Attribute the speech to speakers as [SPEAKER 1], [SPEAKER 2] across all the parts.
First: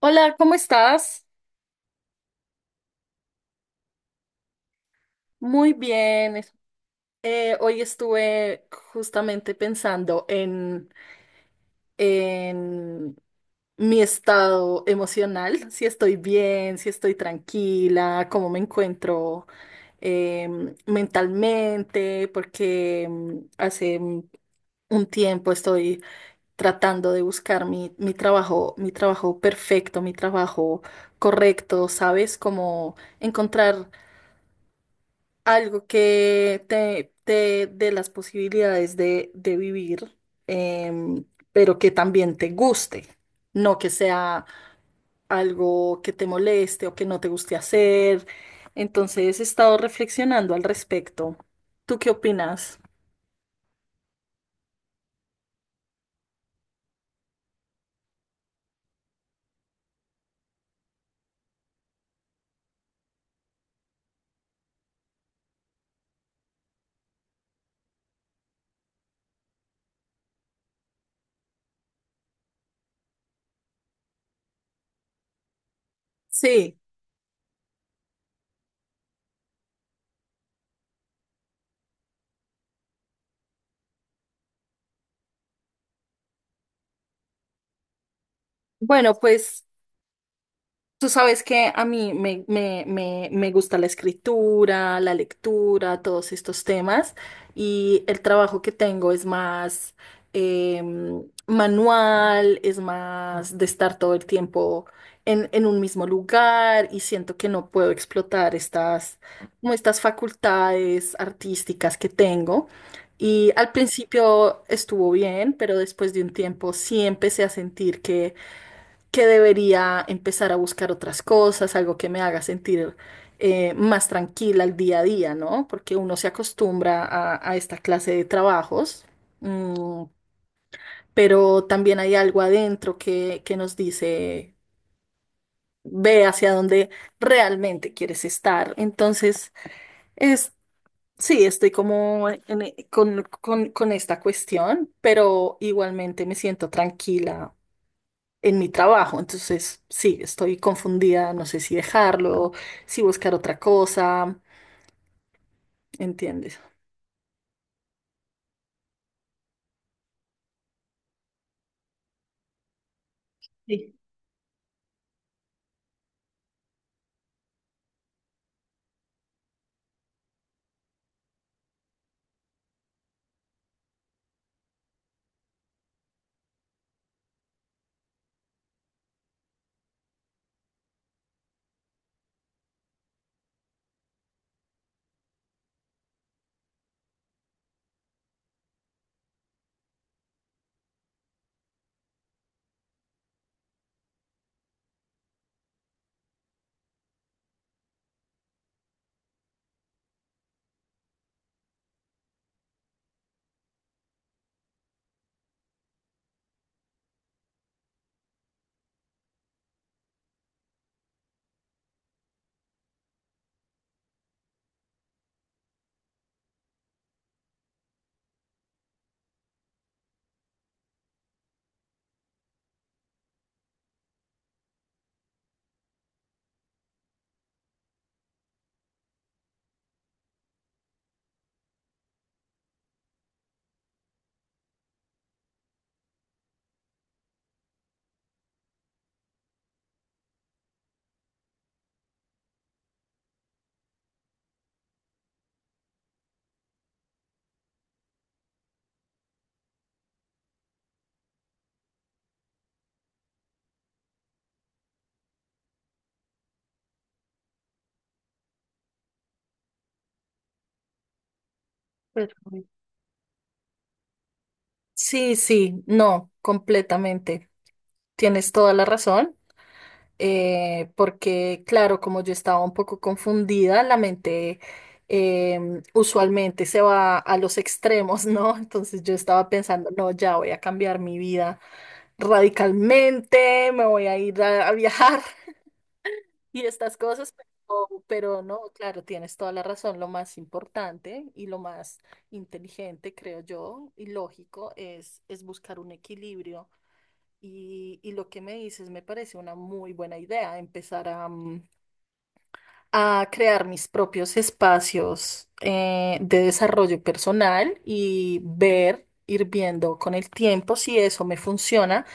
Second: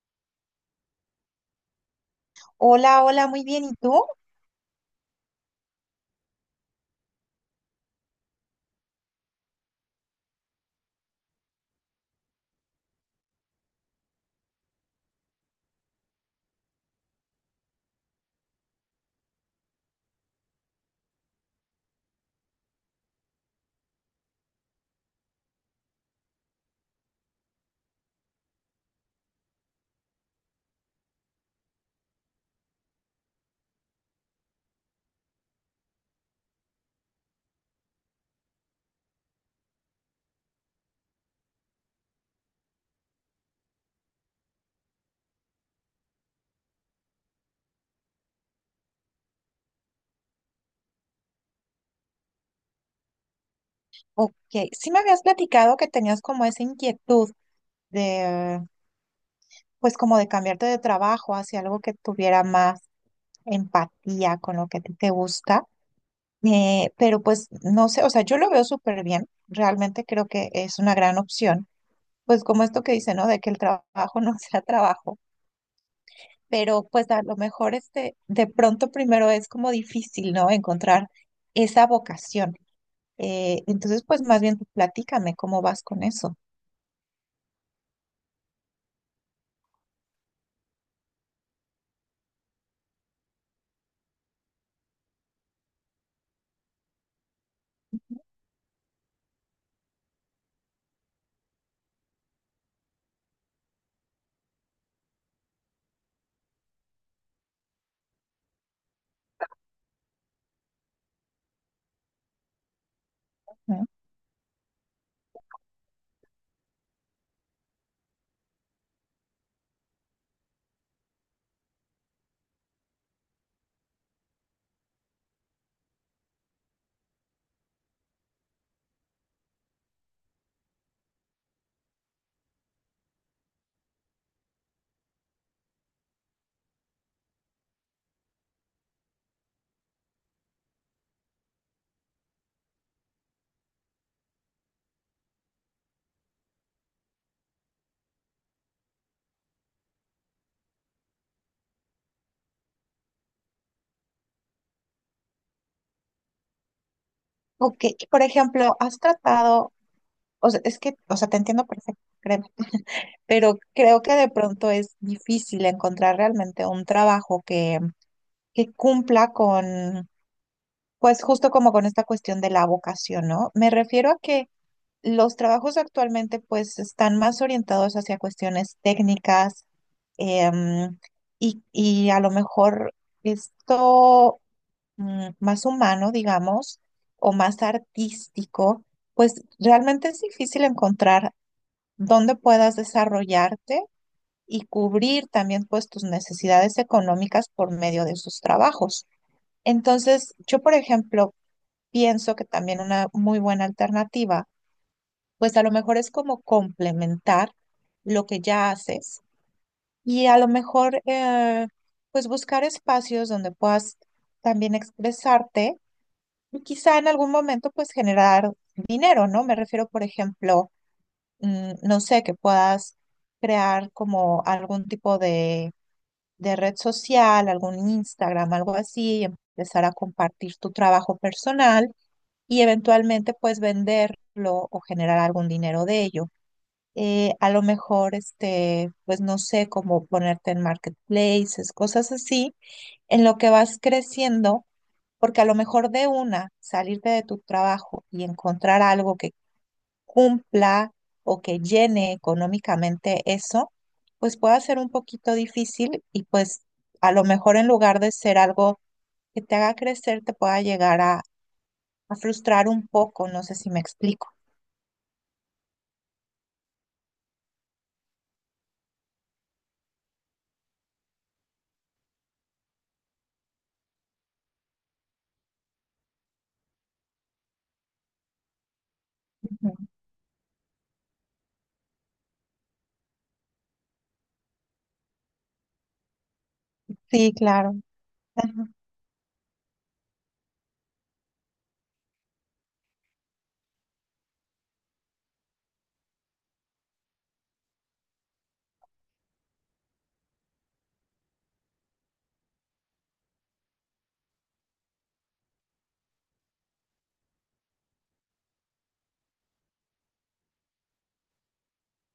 [SPEAKER 1] Hola, ¿cómo estás?
[SPEAKER 2] Hola, hola, muy bien. ¿Y tú?
[SPEAKER 1] Muy bien. Hoy estuve justamente pensando en mi estado emocional, si estoy bien, si estoy tranquila, cómo me encuentro mentalmente, porque hace un tiempo estoy tratando de buscar mi trabajo, mi trabajo perfecto, mi trabajo correcto, ¿sabes? Como encontrar algo que te dé las posibilidades de vivir, em, pero que también te guste, no que sea algo que te moleste o que no te guste hacer. Entonces he estado reflexionando al respecto. ¿Tú qué opinas?
[SPEAKER 2] Ok, sí me habías platicado que tenías como esa inquietud de, pues como de cambiarte de trabajo hacia algo que tuviera más empatía con lo que a ti te gusta. Pero pues no sé, o sea, yo lo veo súper bien. Realmente creo que es una gran opción. Pues como esto que dice, ¿no? De que el trabajo no sea trabajo.
[SPEAKER 1] Sí,
[SPEAKER 2] Pero pues a lo mejor este, de pronto primero es como difícil, ¿no? Encontrar esa vocación. Entonces, pues más bien tú platícame cómo vas con eso,
[SPEAKER 1] bueno, pues tú sabes que a mí me gusta la escritura, la lectura, todos estos temas y el trabajo que tengo es más manual, es más de estar todo el tiempo en un mismo lugar y siento que no puedo explotar estas, como estas facultades artísticas que tengo. Y al
[SPEAKER 2] ¿no?
[SPEAKER 1] principio estuvo bien, pero después de un tiempo sí empecé a sentir que debería empezar a buscar otras cosas, algo que me haga sentir más tranquila el día a día, ¿no? Porque uno se acostumbra a esta clase de trabajos, mm, pero también hay algo adentro que nos dice, ve hacia dónde realmente quieres estar. Entonces, es... Sí, estoy como con esta cuestión, pero igualmente me siento tranquila en mi trabajo. Entonces, sí, estoy confundida, no sé si dejarlo, si buscar otra cosa, ¿entiendes?
[SPEAKER 2] Ok, y por ejemplo, has tratado, o sea, es que, o sea, te entiendo perfecto, créeme, pero creo que de pronto es difícil encontrar realmente un trabajo que cumpla con, pues justo como con esta cuestión de la vocación, ¿no? Me refiero a que los trabajos actualmente pues están más orientados hacia cuestiones técnicas, em, y a lo mejor esto más humano, digamos, o más artístico, pues realmente es difícil encontrar dónde puedas desarrollarte y cubrir también pues tus necesidades económicas por medio de sus trabajos. Entonces, yo, por ejemplo, pienso que también una muy buena alternativa, pues a lo mejor es como complementar lo que ya haces y a lo mejor pues buscar espacios donde puedas también expresarte y quizá en algún momento pues generar dinero, ¿no? Me refiero, por ejemplo, no sé, que puedas crear como algún tipo de red social, algún Instagram, algo así, y empezar a compartir tu trabajo personal y eventualmente pues venderlo o generar algún dinero de ello. A lo mejor, este, pues no sé, como ponerte en marketplaces, cosas así, en lo que vas creciendo porque a lo mejor de una, salirte de tu trabajo y encontrar algo que cumpla o que llene económicamente eso, pues puede ser un poquito difícil y pues a lo mejor en lugar de ser algo que te haga crecer, te pueda llegar a
[SPEAKER 1] Perfecto.
[SPEAKER 2] frustrar un poco, no sé si me explico.
[SPEAKER 1] Sí, sí, no, completamente. Tienes toda la razón, porque claro, como yo estaba un poco confundida, la mente usualmente se va a los extremos, ¿no? Entonces yo estaba
[SPEAKER 2] Ujú.
[SPEAKER 1] pensando, no, ya voy a cambiar mi vida radicalmente, me voy a ir a viajar, y estas cosas,
[SPEAKER 2] Sí, claro.
[SPEAKER 1] pero no,
[SPEAKER 2] Ajá,
[SPEAKER 1] claro, tienes toda la razón. Lo más importante y lo más inteligente, creo yo, y lógico es buscar un equilibrio. Y lo que me dices me parece una muy buena idea, empezar a, mm, a crear mis propios espacios de desarrollo personal y ver, ir viendo con el tiempo si eso me funciona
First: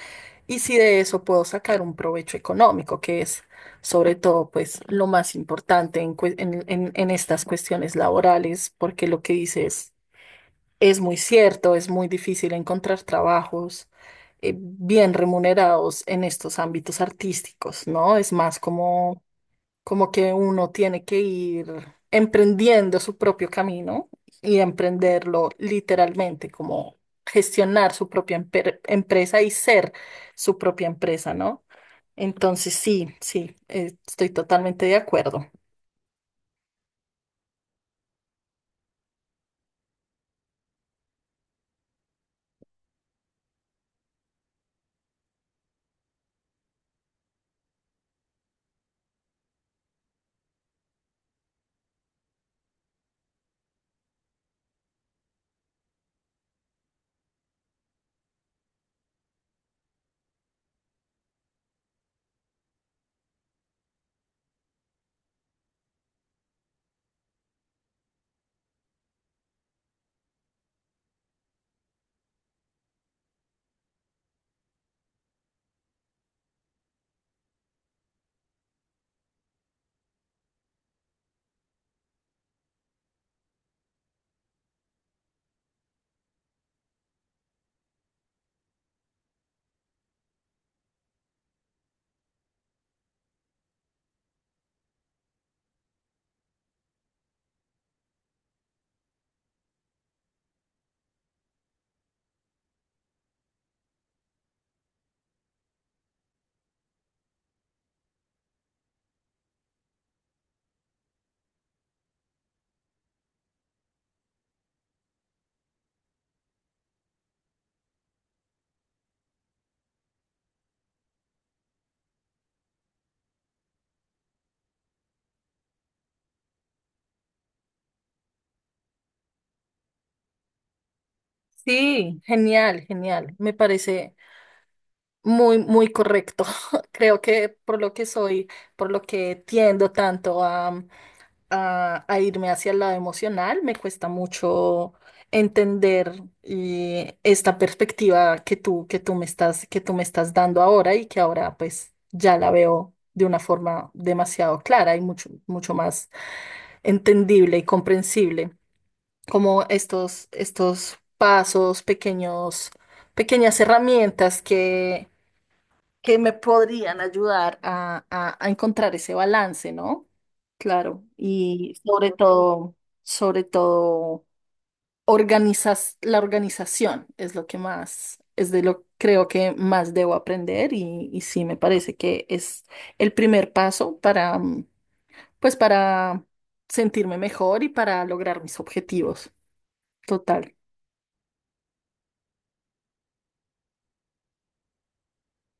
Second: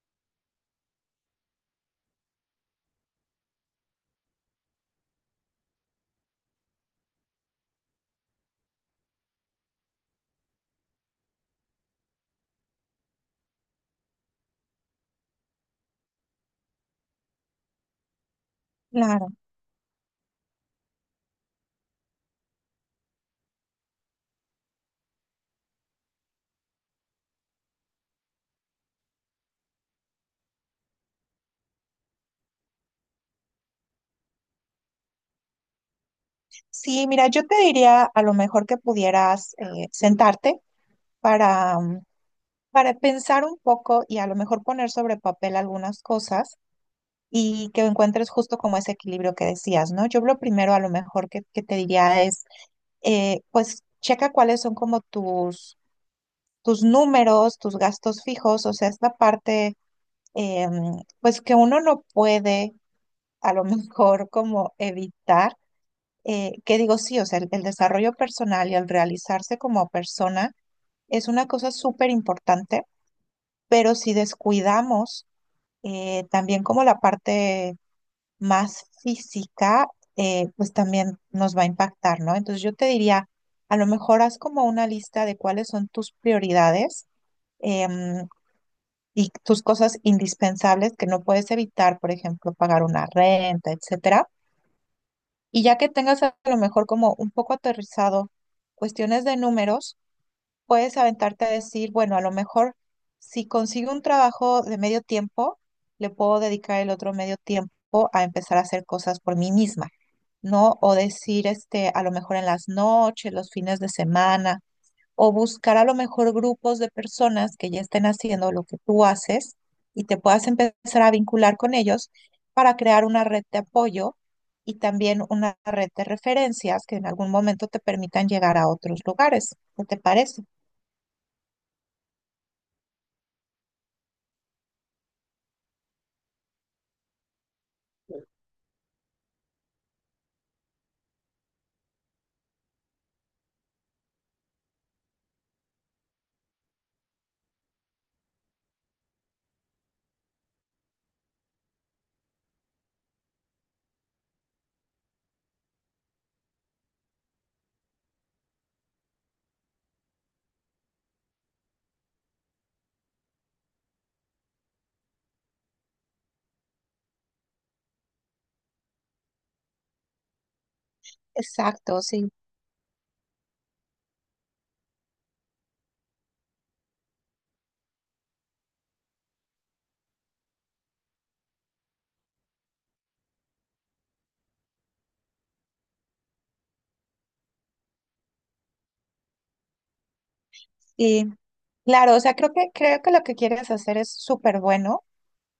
[SPEAKER 1] y si de eso puedo sacar un provecho económico, que es sobre todo pues lo más importante en, en estas cuestiones laborales, porque lo que dices es muy cierto, es muy difícil encontrar trabajos bien remunerados en estos ámbitos artísticos, ¿no? Es más como
[SPEAKER 2] claro.
[SPEAKER 1] como que uno tiene que ir emprendiendo su propio camino y emprenderlo literalmente, como gestionar su propia empresa y ser su propia empresa, ¿no? Entonces, sí, sí, estoy totalmente de acuerdo.
[SPEAKER 2] Sí, mira, yo te diría a lo mejor que pudieras sentarte para para pensar un poco y a lo mejor poner sobre papel algunas cosas y que encuentres justo como ese equilibrio que decías, ¿no? Yo lo primero a lo mejor que te diría es, pues checa cuáles son como tus números, tus gastos fijos, o sea, esta parte, eh, pues que uno no puede a lo mejor como evitar, que digo, sí, o sea, el desarrollo personal y el realizarse como persona es una cosa súper importante pero si descuidamos también como la parte más física, pues también nos va a impactar, ¿no? Entonces yo te diría, a lo mejor haz como una lista de cuáles son tus prioridades, em, y tus cosas indispensables que no puedes evitar, por ejemplo, pagar una renta, etcétera. Y ya que tengas a lo mejor como un poco aterrizado cuestiones de números, puedes aventarte a decir, bueno, a lo mejor si consigo un trabajo de medio tiempo, le puedo dedicar el otro medio tiempo a empezar a hacer cosas por mí misma, ¿no? O decir, este, a lo mejor en las noches, los fines de semana, o buscar a lo mejor grupos de personas que ya estén haciendo lo que tú haces y te puedas empezar a vincular con ellos para crear una red de apoyo y también una red de referencias que en algún momento te permitan llegar a otros lugares. ¿Qué te parece?
[SPEAKER 1] Sí, genial, genial. Me parece muy, muy correcto. Creo que por lo que soy, por lo que tiendo tanto a irme hacia el lado emocional, me cuesta mucho entender esta perspectiva que tú me estás dando ahora y que ahora pues ya la veo de una forma demasiado clara y mucho, mucho más entendible y comprensible como estos, estos pasos, pequeños, pequeñas herramientas que me podrían ayudar a, a encontrar ese balance, ¿no? Claro, y
[SPEAKER 2] Exacto, sí.
[SPEAKER 1] sobre todo, organizas, la organización es lo que más, es de lo creo que más debo aprender y sí, me parece que es el primer paso para, mm, pues para sentirme mejor y para lograr mis objetivos. Total.
[SPEAKER 2] Y claro, o sea, creo que lo que quieres hacer es súper bueno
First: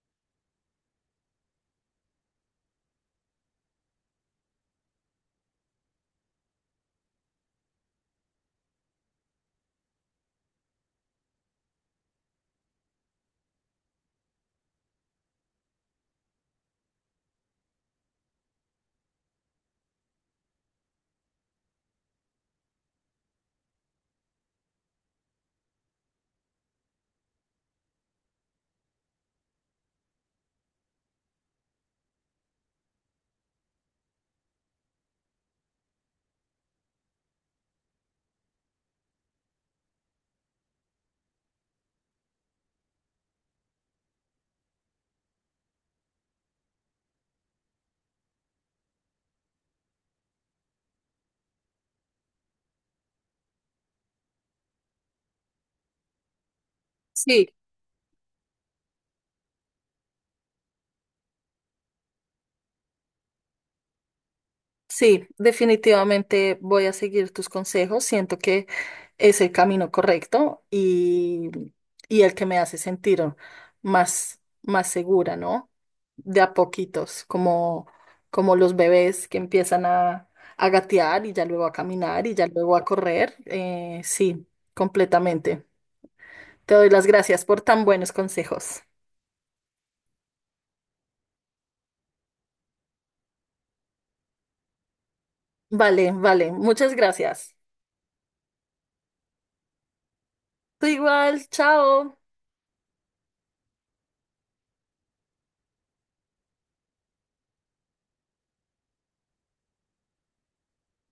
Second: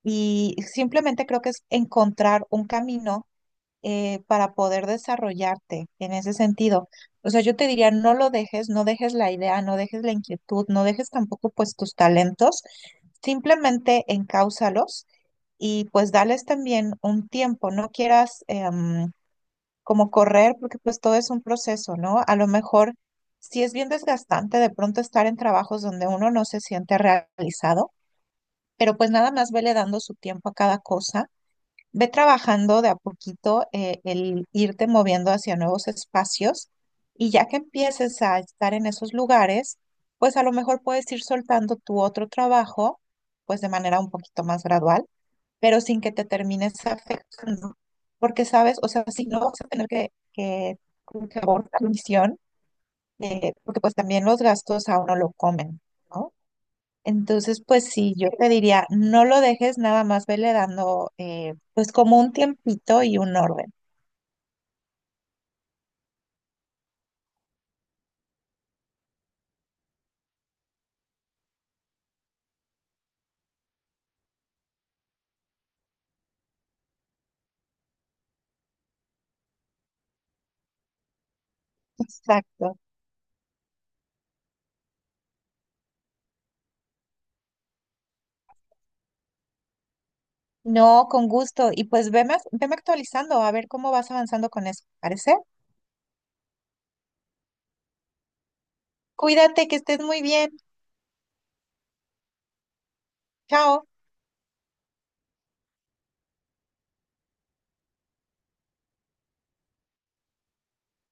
[SPEAKER 2] y simplemente creo que es encontrar un camino para poder desarrollarte en ese sentido. O sea, yo te diría, no lo dejes, no dejes la idea, no dejes la inquietud, no dejes tampoco pues tus talentos, simplemente encáusalos y pues dales también un tiempo, no quieras... em, como correr, porque pues todo es un proceso, ¿no? A lo mejor sí es bien desgastante de pronto estar en trabajos donde uno no se siente realizado, pero pues nada más vele dando su tiempo a cada cosa, ve trabajando de a poquito el irte moviendo hacia nuevos espacios y ya que empieces a estar en esos lugares, pues a lo mejor puedes ir soltando tu otro trabajo, pues de manera un poquito más gradual pero sin que te termines afectando. Porque, ¿sabes? O sea, si no vas a tener que como que abortar la misión, porque pues también los gastos a uno lo comen, ¿no?
[SPEAKER 1] Sí,
[SPEAKER 2] Entonces, pues sí, yo te diría, no lo dejes nada más, vele dando, pues como un tiempito y un orden.
[SPEAKER 1] sí, definitivamente voy a seguir tus consejos. Siento que es el camino correcto y el que me hace sentir más, más segura, ¿no? De a poquitos, como, como los bebés que empiezan a gatear y ya luego a caminar y ya luego
[SPEAKER 2] Exacto.
[SPEAKER 1] a correr. Sí, completamente. Te doy las gracias por tan buenos consejos.
[SPEAKER 2] No, con gusto. Y pues veme actualizando a ver cómo vas avanzando con eso. ¿Parece?
[SPEAKER 1] Vale, vale, muchas gracias.
[SPEAKER 2] Cuídate, que estés muy bien.
[SPEAKER 1] Tú igual, chao.
[SPEAKER 2] Chao.